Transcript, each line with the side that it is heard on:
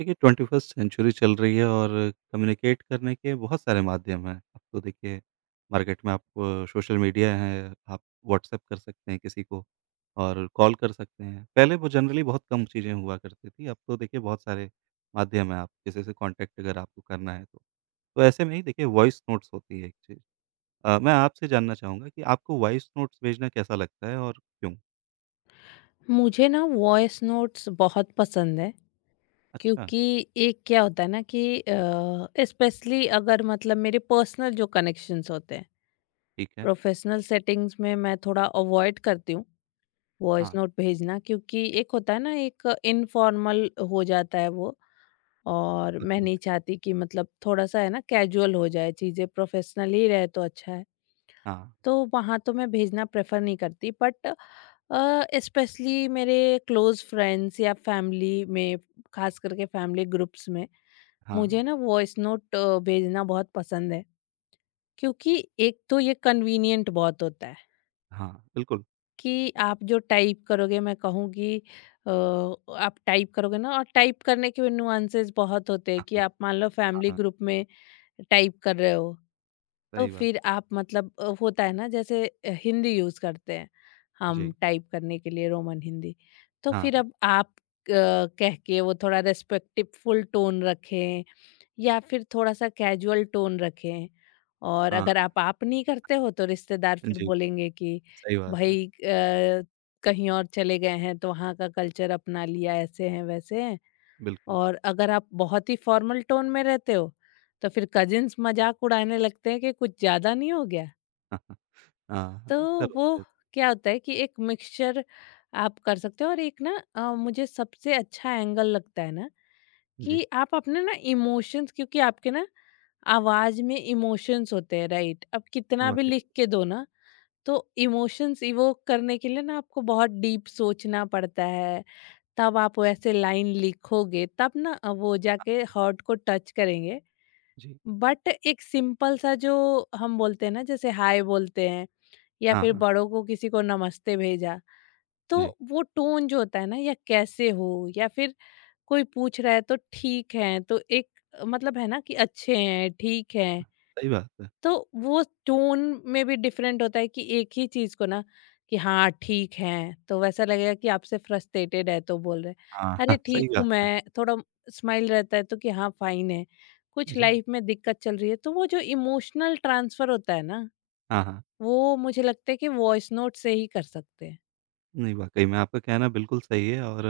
right: देखिए, 21st century चल रही है और कम्युनिकेट करने के बहुत सारे माध्यम हैं। अब तो देखिए मार्केट में आप सोशल मीडिया है, आप व्हाट्सएप कर सकते हैं किसी को और कॉल कर सकते हैं। पहले वो जनरली बहुत कम चीज़ें हुआ करती थी, अब तो देखिए बहुत सारे माध्यम हैं, आप किसी से कॉन्टैक्ट अगर आपको करना है तो। तो ऐसे में ही देखिए वॉइस नोट्स होती है एक चीज़। मैं आपसे जानना चाहूँगा कि आपको वॉइस नोट्स भेजना कैसा लगता है और क्यों?
left: मुझे ना वॉइस नोट्स बहुत पसंद है,
right: अच्छा,
left: क्योंकि एक क्या होता है ना कि स्पेशली अगर मतलब मेरे पर्सनल जो कनेक्शंस होते हैं,
right: ठीक है।
left: प्रोफेशनल सेटिंग्स में मैं थोड़ा अवॉइड करती हूँ वॉइस
right: हाँ,
left: नोट भेजना, क्योंकि एक होता है ना, एक इनफॉर्मल हो जाता है वो। और मैं
right: हाँ,
left: नहीं चाहती कि मतलब थोड़ा सा है ना कैजुअल हो जाए चीज़ें, प्रोफेशनल ही रहे तो अच्छा है। तो वहाँ तो मैं भेजना प्रेफर नहीं करती, बट स्पेशली मेरे क्लोज फ्रेंड्स या फैमिली में, खास करके फैमिली ग्रुप्स में,
right: हाँ,
left: मुझे
right: हाँ,
left: ना वॉइस नोट भेजना बहुत पसंद है। क्योंकि एक तो ये कन्वीनियंट बहुत होता है
right: हाँ, बिल्कुल।
left: कि आप जो टाइप करोगे, मैं कहूँगी आप टाइप करोगे ना, और टाइप करने के भी नुआंसेस बहुत होते हैं
right: हाँ,
left: कि
right: हाँ,
left: आप मान लो फैमिली
right: हाँ।
left: ग्रुप में टाइप कर रहे हो, तो
right: सही बात
left: फिर
right: है।
left: आप मतलब होता है ना, जैसे हिंदी यूज करते हैं हम
right: जी।
left: टाइप करने के लिए, रोमन हिंदी। तो
right: हाँ,
left: फिर
right: हाँ।
left: अब आप कह के वो थोड़ा रेस्पेक्टफुल टोन रखें या फिर थोड़ा सा कैजुअल टोन रखें, और
right: हाँ,
left: अगर आप आप नहीं करते हो तो रिश्तेदार फिर
right: जी,
left: बोलेंगे कि
right: सही बात है।
left: भाई कहीं और चले गए हैं तो वहाँ का कल्चर अपना लिया, ऐसे हैं वैसे हैं।
right: बिल्कुल।
left: और अगर आप बहुत ही फॉर्मल टोन में रहते हो तो फिर कजिन्स मजाक उड़ाने लगते हैं कि कुछ ज़्यादा नहीं हो गया।
right: हाँ, हाँ। हाँ,
left: तो
right: अक्सर
left: वो
right: होता है।
left: क्या होता है कि एक मिक्सचर आप कर सकते हो। और एक ना, मुझे सबसे अच्छा एंगल लगता है ना
right: जी,
left: कि आप अपने ना इमोशंस, क्योंकि आपके ना आवाज में इमोशंस होते हैं, राइट? अब कितना भी
right: वाक़ई।
left: लिख के दो ना, तो इमोशंस इवोक करने के लिए ना आपको बहुत डीप सोचना पड़ता है, तब आप वैसे लाइन लिखोगे, तब ना वो जाके हार्ट को टच करेंगे।
right: जी।
left: बट एक सिंपल सा जो हम बोलते हैं ना, जैसे हाय बोलते हैं या
right: हाँ,
left: फिर
right: हाँ।
left: बड़ों को किसी को नमस्ते भेजा,
right: जी,
left: तो वो टोन जो होता है ना, या कैसे हो, या फिर कोई पूछ रहा है तो ठीक है, तो एक मतलब है ना कि अच्छे हैं, ठीक है।
right: सही बात है।
left: तो वो टोन में भी डिफरेंट होता है कि एक ही चीज को ना, कि हाँ ठीक है, तो वैसा लगेगा कि आपसे फ्रस्ट्रेटेड है तो बोल रहे।
right: हाँ, हाँ,
left: अरे
right: सही
left: ठीक
right: कहा
left: हूँ
right: आपने।
left: मैं, थोड़ा स्माइल रहता है तो कि हाँ फाइन है। कुछ
right: जी।
left: लाइफ में दिक्कत चल रही है तो वो जो इमोशनल ट्रांसफर होता है ना,
right: हाँ, हाँ।
left: वो मुझे लगता है कि वॉइस नोट से ही कर सकते हैं।
right: नहीं, वाक़ई में आपका कहना बिल्कुल सही है और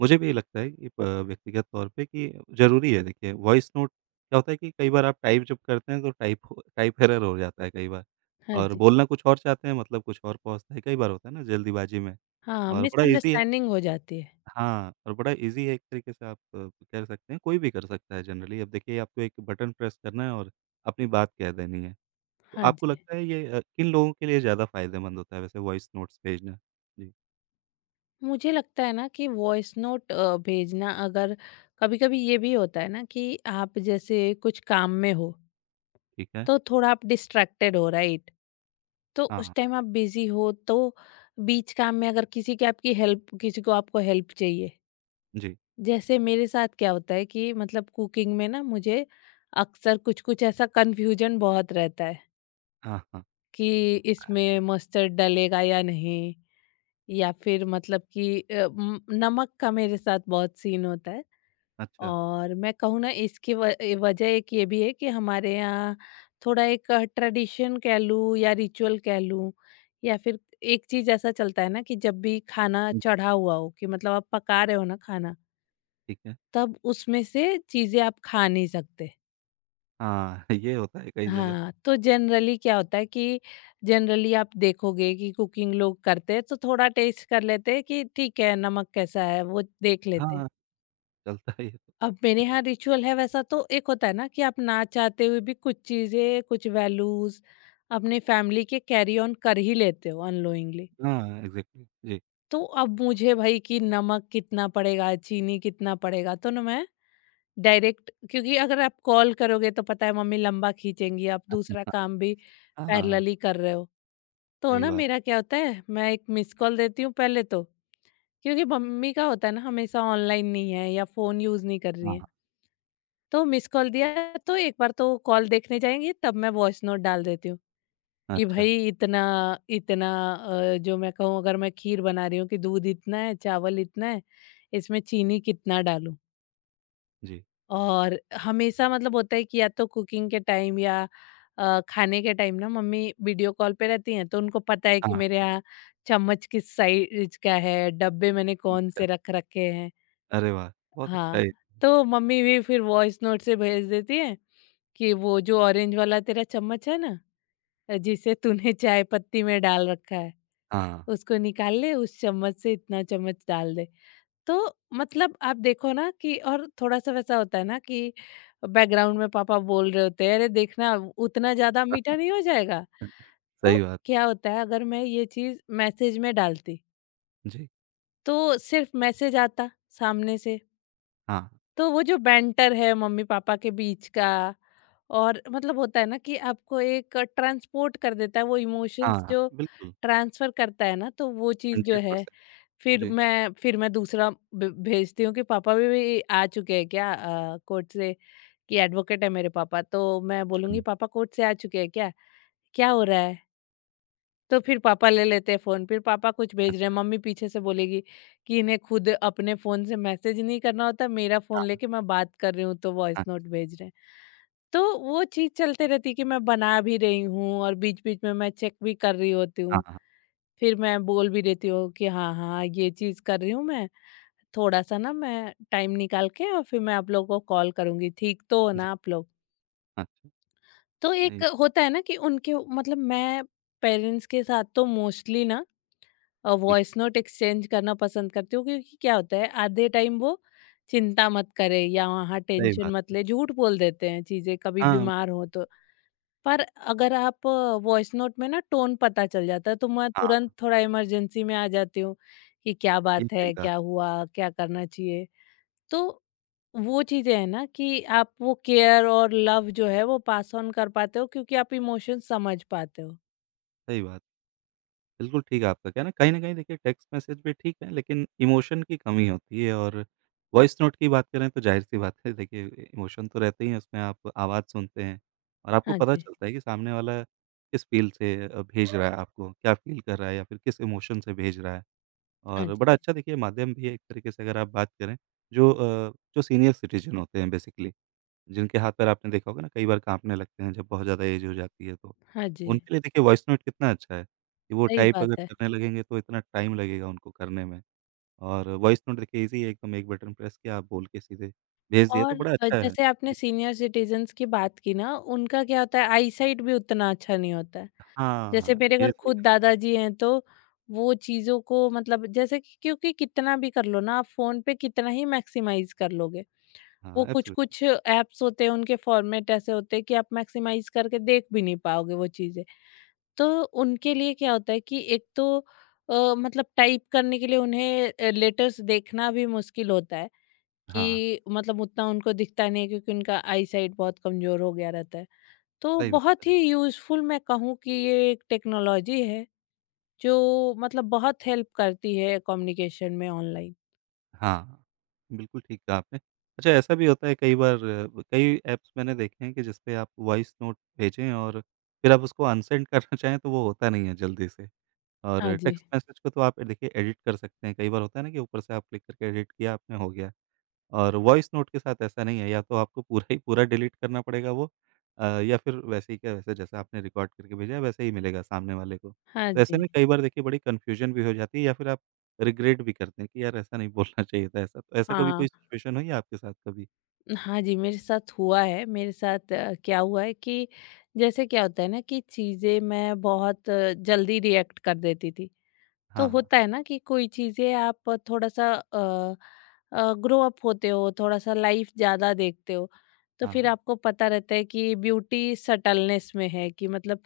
right: मुझे भी लगता है कि प व्यक्तिगत तौर पे कि ज़रूरी है देखिए, वॉइस नोट क्या होता है कि कई बार आप टाइप जब करते हैं तो टाइप एरर हो जाता है कई बार
left: हाँ
right: और
left: जी।
right: बोलना कुछ और चाहते हैं मतलब कुछ और पहुँचता है, कई बार होता है ना जल्दीबाज़ी में
left: हाँ,
right: और बड़ा ईज़ी है।
left: मिसअंडरस्टैंडिंग हो जाती है।
right: हाँ, और बड़ा ईज़ी है एक तरीके से आप कह सकते हैं, कोई भी कर सकता है जनरली। अब देखिए आपको एक बटन प्रेस करना है और अपनी बात कह देनी है। तो
left: हाँ
right: आपको
left: जी।
right: लगता है ये किन लोगों के लिए ज़्यादा फ़ायदेमंद होता है वैसे वॉइस नोट्स भेजना? जी,
left: मुझे लगता है ना कि वॉइस नोट भेजना, अगर कभी-कभी ये भी होता है ना कि आप जैसे कुछ काम में हो,
right: ठीक है।
left: तो थोड़ा आप डिस्ट्रैक्टेड हो, राइट? तो उस
right: हाँ,
left: टाइम आप बिजी हो, तो बीच काम में अगर किसी की आपकी हेल्प, किसी को आपको हेल्प चाहिए,
right: जी।
left: जैसे मेरे साथ क्या होता है कि मतलब कुकिंग में ना मुझे अक्सर कुछ कुछ ऐसा कन्फ्यूजन बहुत रहता है
right: हाँ, हाँ।
left: कि इसमें मस्टर्ड डलेगा या नहीं, या फिर मतलब कि नमक का मेरे साथ बहुत सीन होता है।
right: अच्छा,
left: और मैं कहूँ ना, इसकी व ए वजह एक ये भी है कि हमारे यहाँ थोड़ा एक ट्रेडिशन कह लूँ या रिचुअल कह लूँ या फिर एक चीज़ ऐसा चलता है ना कि जब भी खाना
right: जी,
left: चढ़ा हुआ हो, कि मतलब आप पका रहे हो ना खाना,
right: ठीक है।
left: तब उसमें से चीज़ें आप खा नहीं सकते।
right: हाँ, ये होता है कई जगह।
left: हाँ, तो जनरली क्या होता है कि जनरली आप देखोगे कि कुकिंग लोग करते हैं तो थोड़ा टेस्ट कर लेते हैं कि ठीक है नमक कैसा है, वो देख लेते हैं।
right: हाँ, चलता है ये तो।
left: अब मेरे
right: जी,
left: यहाँ रिचुअल है वैसा तो, एक होता है ना कि आप ना चाहते हुए भी कुछ चीज़ें, कुछ वैल्यूज अपने फैमिली के कैरी ऑन कर ही लेते हो अनलोइंगली।
right: हाँ, एग्ज़ैक्टली। जी,
left: तो अब मुझे भाई कि नमक कितना पड़ेगा, चीनी कितना पड़ेगा, तो ना मैं डायरेक्ट, क्योंकि अगर आप कॉल करोगे तो पता है मम्मी लंबा खींचेंगी, आप दूसरा
right: हाँ,
left: काम भी
right: हाँ, हाँ, हाँ,
left: पैरेलली कर रहे हो। तो
right: सही
left: ना
right: बात।
left: मेरा क्या होता है, मैं एक मिस कॉल देती हूँ पहले तो, क्योंकि मम्मी का होता है ना, हमेशा ऑनलाइन नहीं है या फ़ोन यूज़ नहीं कर रही
right: हाँ,
left: है। तो मिस कॉल दिया, तो एक बार तो कॉल देखने जाएंगी, तब मैं वॉइस नोट डाल देती हूँ
right: हाँ,
left: कि
right: अच्छा,
left: भाई इतना इतना जो मैं कहूँ, अगर मैं खीर बना रही हूँ कि दूध इतना है, चावल इतना है, इसमें चीनी कितना डालूं।
right: जी।
left: और हमेशा मतलब होता है कि या तो कुकिंग के टाइम या खाने के टाइम ना मम्मी वीडियो कॉल पे रहती हैं, तो उनको पता है कि मेरे
right: हाँ,
left: यहाँ चम्मच किस साइज का है, डब्बे मैंने कौन
right: अच्छा।
left: से रख रखे हैं।
right: अरे वाह! बहुत अच्छा
left: हाँ,
right: है।
left: तो मम्मी भी फिर वॉइस नोट से भेज देती है कि वो जो ऑरेंज वाला तेरा चम्मच है ना, जिसे तूने चाय पत्ती में डाल रखा है,
right: हाँ,
left: उसको निकाल ले, उस चम्मच से इतना चम्मच डाल दे। तो मतलब आप देखो ना, कि और थोड़ा सा वैसा होता है ना कि बैकग्राउंड में पापा बोल रहे होते हैं, अरे देखना उतना ज्यादा मीठा नहीं हो जाएगा।
right: सही
left: तो
right: बात।
left: क्या होता है अगर मैं ये चीज मैसेज में डालती,
right: जी,
left: तो सिर्फ मैसेज आता सामने से।
right: हाँ,
left: तो वो जो बैंटर है मम्मी पापा के बीच का, और मतलब होता है ना कि आपको एक ट्रांसपोर्ट कर देता है वो
right: हाँ,
left: इमोशंस
right: हाँ,
left: जो
right: बिल्कुल,
left: ट्रांसफर करता है ना, तो वो चीज़ जो है,
right: 100%।
left: फिर
right: जी।
left: मैं फिर मैं दूसरा भेजती हूँ कि पापा भी आ चुके हैं क्या, कोर्ट से। कि एडवोकेट है मेरे पापा, तो मैं बोलूंगी पापा कोर्ट से आ चुके हैं क्या, क्या हो रहा है। तो फिर पापा ले लेते हैं फ़ोन, फिर पापा कुछ भेज रहे हैं,
right: अच्छा, अच्छा,
left: मम्मी पीछे से बोलेगी कि इन्हें खुद अपने फ़ोन से मैसेज नहीं करना होता, मेरा फ़ोन
right: हाँ,
left: लेके मैं बात कर रही हूँ, तो वॉइस
right: हाँ,
left: नोट भेज रहे हैं। तो वो चीज़ चलते रहती है कि मैं बना भी रही हूँ और बीच-बीच में मैं चेक भी कर रही होती
right: हाँ,
left: हूँ।
right: हाँ,
left: फिर मैं बोल भी देती हूँ कि हाँ, हाँ, ये चीज़ कर रही हूँ मैं, थोड़ा-सा ना मैं टाइम निकाल के और फिर मैं आप लोगों को कॉल करूँगी, ठीक तो हो
right: जी,
left: ना आप लोग?
right: अच्छा,
left: तो
right: नहीं,
left: एक होता है ना कि उनके मतलब मैं पेरेंट्स के साथ तो मोस्टली ना
right: ठीक,
left: वॉइस नोट एक्सचेंज करना पसंद करती हूँ, क्योंकि क्या होता है आधे टाइम वो चिंता मत करे या वहाँ
right: सही
left: टेंशन
right: बात
left: मत
right: है।
left: ले, झूठ बोल देते हैं चीजें, कभी
right: हाँ,
left: बीमार हो तो। पर अगर आप वॉइस नोट में ना, टोन पता चल जाता है, तो मैं
right: हाँ,
left: तुरंत थोड़ा इमरजेंसी में आ जाती हूँ कि क्या
right: ये
left: बात
right: सही
left: है,
right: कहा,
left: क्या हुआ, क्या करना चाहिए। तो वो चीजें है ना कि आप वो केयर और लव जो है वो पास ऑन कर पाते हो, क्योंकि आप इमोशन समझ पाते हो।
right: सही बात, बिल्कुल ठीक है आपका कहना। कहीं न कहीं देखिए टेक्स्ट मैसेज भी ठीक है, लेकिन इमोशन की कमी होती है और वॉइस नोट की बात करें तो ज़ाहिर-सी बात है देखिए इमोशन तो रहते ही हैं उसमें, आप आवाज़ सुनते हैं और आपको
left: हाँ
right: पता
left: जी।
right: चलता है कि सामने वाला किस फ़ील से भेज रहा है आपको, क्या फ़ील कर रहा है या फिर किस इमोशन से भेज रहा है।
left: हाँ
right: और
left: जी।
right: बड़ा अच्छा देखिए माध्यम भी है एक तरीके से अगर आप बात करें जो जो सीनियर सिटीज़न होते हैं बेसिकली जिनके हाथ पैर आपने देखा होगा ना कई बार काँपने लगते हैं जब बहुत ज़्यादा ऐज हो जाती है तो।
left: हाँ जी,
right: उनके लिए देखिए वॉइस नोट कितना अच्छा है कि वो
left: सही
right: टाइप
left: बात
right: अगर
left: है।
right: करने लगेंगे तो इतना टाइम लगेगा उनको करने में और वॉइस नोट देखिए ईज़ी है एकदम एक बटन प्रेस किया आप बोल के सीधे भेज दिया तो
left: और
right: बड़ा अच्छा है।
left: जैसे आपने
right: जी।
left: सीनियर सिटीजन्स की बात की ना, उनका क्या होता है, आई साइट भी उतना अच्छा नहीं होता है।
right: हाँ,
left: जैसे मेरे
right: ये
left: अगर
right: सही।
left: खुद दादाजी हैं, तो वो चीज़ों को मतलब जैसे कि, क्योंकि कितना भी कर लो ना, आप फ़ोन पे कितना ही मैक्सिमाइज़ कर लोगे। वो
right: हाँ, एब्सोल्युटली।
left: कुछ-कुछ ऐप्स होते हैं उनके फ़ॉर्मेट ऐसे होते हैं कि आप मैक्सिमाइज़ करके देख भी नहीं पाओगे वो चीज़ें। तो उनके लिए क्या होता है कि एक तो मतलब टाइप करने के लिए उन्हें लेटर्स देखना भी मुश्किल होता है।
right: हाँ,
left: कि मतलब उतना उनको दिखता नहीं है, क्योंकि उनका आई साइट बहुत कमजोर हो गया रहता है। तो
right: सही बात है।
left: बहुत ही यूजफुल मैं कहूँ कि ये एक टेक्नोलॉजी है जो मतलब बहुत हेल्प करती है कम्युनिकेशन में, ऑनलाइन।
right: हाँ, बिल्कुल ठीक कहा आपने। अच्छा ऐसा भी होता है कई बार कई ऐप्स मैंने देखे हैं कि जिसपे आप वॉइस नोट भेजें और फिर आप उसको अनसेंड करना चाहें तो वो होता नहीं है जल्दी से
left: हाँ
right: और
left: जी।
right: टेक्स्ट मैसेज को तो आप देखिए एडिट कर सकते हैं। कई बार होता है ना कि ऊपर से आप क्लिक करके एडिट किया आपने हो गया। और वॉइस नोट के साथ ऐसा नहीं है, या तो आपको पूरा ही पूरा डिलीट करना पड़ेगा वो या फिर वैसे ही क्या वैसे जैसा आपने रिकॉर्ड करके भेजा है, वैसे ही मिलेगा सामने वाले को।
left: हाँ
right: तो ऐसे
left: जी।
right: में कई बार देखिए बड़ी कन्फ्यूज़न भी हो जाती है या फिर आप रिग्रेट भी करते हैं कि यार ऐसा नहीं बोलना चाहिए था, ऐसा तो ऐसा कभी
left: हाँ।
right: कोई सिचुएशन हुई है आपके साथ कभी?
left: हाँ जी, मेरे साथ हुआ है। मेरे साथ क्या हुआ है कि जैसे क्या होता है ना कि चीज़ें मैं बहुत जल्दी रिएक्ट कर देती थी। तो
right: हाँ,
left: होता है ना कि कोई चीजें आप थोड़ा सा ग्रो अप होते हो, थोड़ा सा लाइफ ज्यादा देखते हो, तो
right: हाँ,
left: फिर
right: हाँ,
left: आपको पता रहता है कि ब्यूटी सटलनेस में है, कि मतलब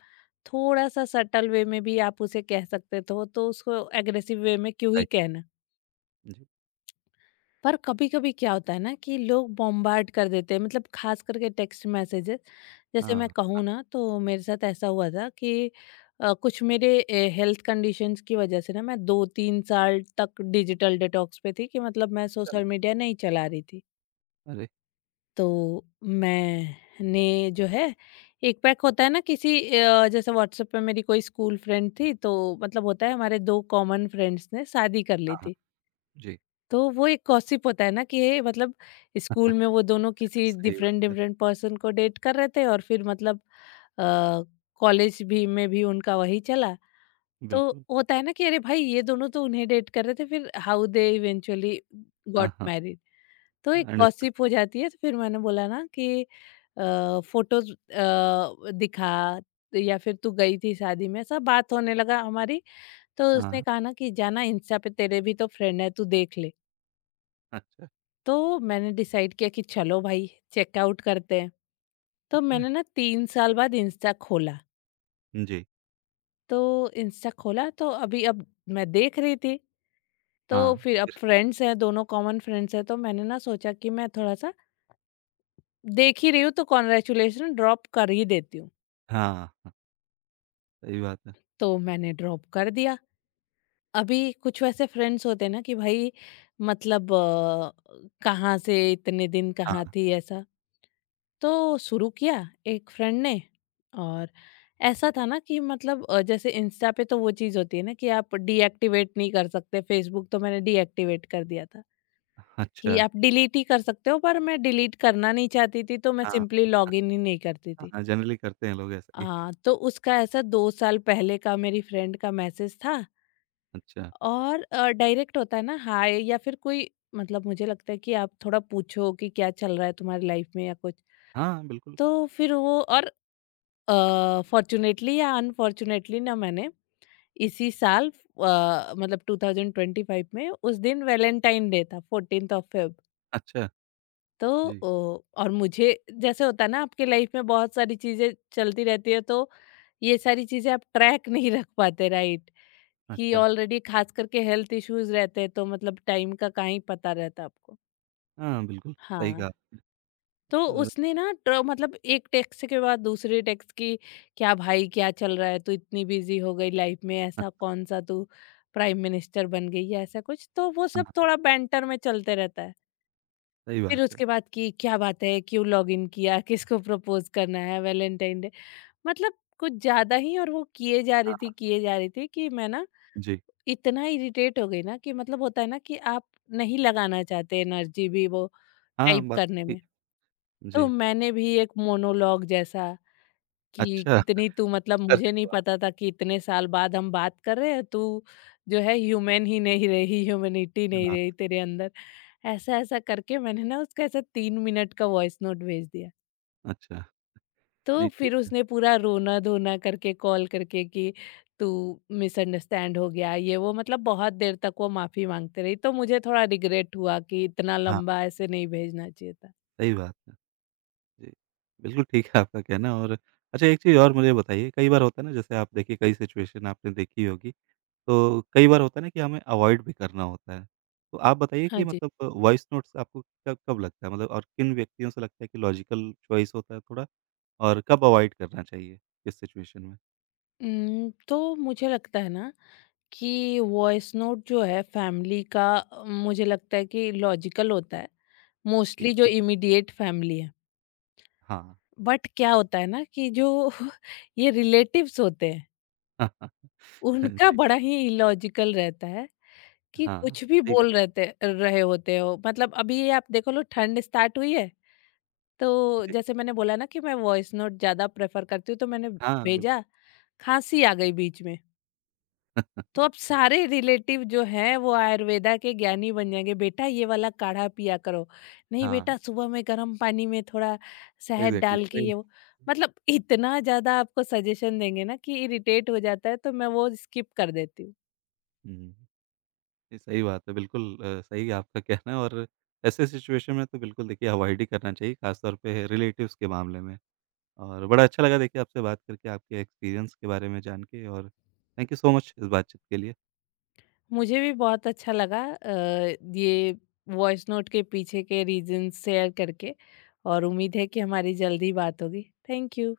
left: थोड़ा सा सटल वे में भी आप उसे कह सकते, तो उसको एग्रेसिव वे में क्यों ही
right: राइट,
left: कहना।
right: जी,
left: पर कभी-कभी क्या होता है ना कि लोग बॉम्बार्ड कर देते हैं, मतलब खास करके टेक्स्ट मैसेजेस। जैसे मैं
right: हाँ,
left: कहूँ ना, तो मेरे साथ ऐसा हुआ था कि कुछ मेरे हेल्थ कंडीशंस की वजह से ना मैं 2-3 साल तक डिजिटल डिटॉक्स पे थी, कि मतलब मैं
right: चलो,
left: सोशल मीडिया नहीं चला रही थी।
right: अरे!
left: तो मैंने जो है, एक पैक होता है ना किसी जैसे व्हाट्सएप पे मेरी कोई स्कूल फ्रेंड थी, तो मतलब होता है हमारे 2 कॉमन फ्रेंड्स ने शादी कर
right: हाँ,
left: ली
right: हाँ,
left: थी।
right: जी।
left: तो वो एक गॉसिप होता है ना कि ये मतलब स्कूल में वो दोनों किसी
right: सही बात
left: डिफरेंट
right: है,
left: डिफरेंट पर्सन को डेट कर रहे थे, और फिर मतलब अ, कॉलेज भी में भी उनका वही चला। तो
right: बिल्कुल,
left: होता है ना कि अरे भाई ये दोनों तो उन्हें डेट कर रहे थे, फिर हाउ दे इवेंचुअली
right: हाँ,
left: गॉट
right: हाँ,
left: मैरिड। तो एक
right: अंडरस्टूड,
left: गॉसिप हो जाती है तो फिर मैंने बोला ना कि फोटोज दिखा या फिर तू गई थी शादी में सब बात होने लगा हमारी। तो उसने
right: हाँ,
left: कहा ना कि जाना इंस्टा पे तेरे भी तो फ्रेंड है तू देख ले।
right: अच्छा,
left: तो मैंने डिसाइड किया कि चलो भाई चेकआउट करते हैं। तो
right: ठीक है,
left: मैंने ना 3 साल बाद इंस्टा खोला।
right: जी,
left: तो इंस्टा खोला तो अभी अब मैं देख रही थी।
right: हाँ,
left: तो फिर अब
right: फिर?
left: फ्रेंड्स हैं दोनों कॉमन फ्रेंड्स हैं तो मैंने ना सोचा कि मैं थोड़ा सा देख ही रही हूँ तो कॉन्ग्रेचुलेशन ड्रॉप कर ही देती हूँ।
right: हाँ, हाँ, सही बात है,
left: तो मैंने ड्रॉप कर दिया। अभी कुछ वैसे फ्रेंड्स होते हैं ना कि भाई मतलब कहाँ से इतने दिन कहाँ
right: हाँ।
left: थी ऐसा। तो शुरू किया एक फ्रेंड ने और ऐसा था ना कि मतलब जैसे इंस्टा पे तो वो चीज़ होती है ना कि आप डीएक्टिवेट नहीं कर सकते। फेसबुक तो मैंने डीएक्टिवेट कर दिया था
right: अच्छा,
left: कि आप डिलीट ही कर सकते हो पर मैं डिलीट करना नहीं चाहती थी तो मैं
right: हाँ,
left: सिंपली लॉग इन ही नहीं करती थी।
right: हाँ, जनरली करते हैं लोग ऐसा ही।
left: हाँ, तो उसका ऐसा 2 साल पहले का मेरी फ्रेंड का मैसेज था
right: अच्छा,
left: और डायरेक्ट होता है ना हाय या फिर कोई मतलब मुझे लगता है कि आप थोड़ा पूछो कि क्या चल रहा है तुम्हारी लाइफ में या कुछ।
right: हाँ, बिल्कुल,
left: तो फिर वो और फॉर्चुनेटली या अनफॉर्चुनेटली ना मैंने इसी साल मतलब 2025 में उस दिन वैलेंटाइन डे था 14th ऑफ फेब
right: अच्छा,
left: तो
right: जी,
left: और मुझे जैसे होता है ना आपके लाइफ में बहुत सारी चीजें चलती रहती है तो ये सारी चीजें आप ट्रैक नहीं रख पाते राइट कि
right: अच्छा,
left: ऑलरेडी खास करके हेल्थ इश्यूज रहते हैं तो मतलब टाइम का कहाँ ही पता रहता आपको।
right: हाँ, बिल्कुल, सही
left: हाँ,
right: कहा।
left: तो
right: अ,
left: उसने ना मतलब एक टेक्स्ट के बाद दूसरे टेक्स्ट की क्या भाई क्या चल रहा है तू इतनी बिजी हो गई लाइफ में
right: हाँ,
left: ऐसा कौन सा तू प्राइम मिनिस्टर बन गई या ऐसा कुछ। तो वो सब
right: हाँ,
left: थोड़ा बैंटर में चलते रहता है।
right: सही बात
left: फिर
right: है।
left: उसके बाद कि क्या बात है, क्यों लॉगिन किया, किसको प्रपोज़ करना है वैलेंटाइन डे। मतलब कुछ ज़्यादा ही और वो किए जा
right: हाँ,
left: रही
right: हाँ,
left: थी, किए जा रही थी कि मैं ना
right: जी,
left: इतना इरिटेट हो गई ना कि मतलब होता है ना कि आप नहीं लगाना चाहते एनर्जी भी वो
right: हाँ,
left: टाइप
right: बात
left: करने
right: ठीक
left: में।
right: है।
left: तो
right: जी,
left: मैंने भी एक मोनोलॉग जैसा कि
right: अच्छा,
left: कितनी तू मतलब
right: अरे
left: मुझे नहीं
right: वाह!
left: पता था कि इतने साल बाद हम बात कर रहे हैं, तू जो है ह्यूमन ही नहीं रही, ह्यूमैनिटी नहीं
right: हाँ,
left: रही तेरे अंदर। ऐसा-ऐसा करके मैंने ना उसका ऐसा 3 मिनट का वॉइस नोट भेज दिया।
right: अच्छा,
left: तो
right: नहीं ठीक
left: फिर
right: है,
left: उसने पूरा रोना-धोना करके कॉल करके कि तू मिसअंडरस्टैंड हो गया, ये वो मतलब बहुत देर तक वो माफ़ी माँगते रही। तो मुझे थोड़ा रिग्रेट हुआ कि इतना
right: हाँ,
left: लंबा ऐसे नहीं भेजना चाहिए था।
right: सही बात है, जी, बिल्कुल ठीक है आपका कहना और अच्छा एक चीज़ और मुझे बताइए, कई बार होता है ना जैसे आप देखिए कई सिचुएशन आपने देखी होगी तो कई बार होता है ना कि हमें अवॉइड भी करना होता है। तो आप बताइए
left: हाँ
right: कि
left: जी।
right: मतलब वॉइस नोट्स आपको कब कब लगता है मतलब और किन व्यक्तियों से लगता है कि लॉजिकल चॉइस होता है थोड़ा और कब अवॉइड करना चाहिए किस सिचुएशन में?
left: तो मुझे लगता है ना कि वॉइस नोट जो है फैमिली का मुझे लगता है कि लॉजिकल होता है
right: ठीक
left: मोस्टली जो
right: है।
left: इमीडिएट फैमिली है।
right: हाँ।
left: बट क्या होता है ना कि जो ये रिलेटिव्स होते हैं उनका
right: जी।
left: बड़ा ही इलॉजिकल रहता है कि
right: हाँ,
left: कुछ भी
right: सही कहा।
left: बोल रहते रहे होते हो। मतलब अभी ये आप देखो लो ठंड स्टार्ट हुई है तो
right: जी।
left: जैसे मैंने बोला ना कि मैं वॉइस नोट ज़्यादा प्रेफर करती हूँ तो मैंने
right: हाँ, बिल्कुल।
left: भेजा। खांसी आ गई बीच में तो अब सारे रिलेटिव जो हैं वो आयुर्वेदा के ज्ञानी बन जाएंगे। बेटा ये वाला काढ़ा पिया करो, नहीं
right: हाँ,
left: बेटा सुबह में गर्म पानी में थोड़ा शहद
right: एग्ज़ैक्टली
left: डाल के
right: सेम।
left: ये वो, मतलब इतना ज्यादा आपको सजेशन देंगे ना कि इरिटेट हो जाता है तो मैं वो स्किप कर देती हूँ।
right: हुँ, ये सही बात है। बिल्कुल सही है आपका कहना और ऐसे सिचुएशन में तो बिल्कुल देखिए अवॉइड ही करना चाहिए, खास तौर पे रिलेटिव्स के मामले में। और बड़ा अच्छा लगा देखिए आपसे बात करके, आपके एक्सपीरियंस के बारे में जान के और थैंक यू सो मच इस बातचीत के लिए।
left: मुझे भी बहुत अच्छा लगा। ये वॉइस नोट के पीछे के रीजन शेयर करके, और उम्मीद है कि हमारी जल्दी बात होगी। Thank you.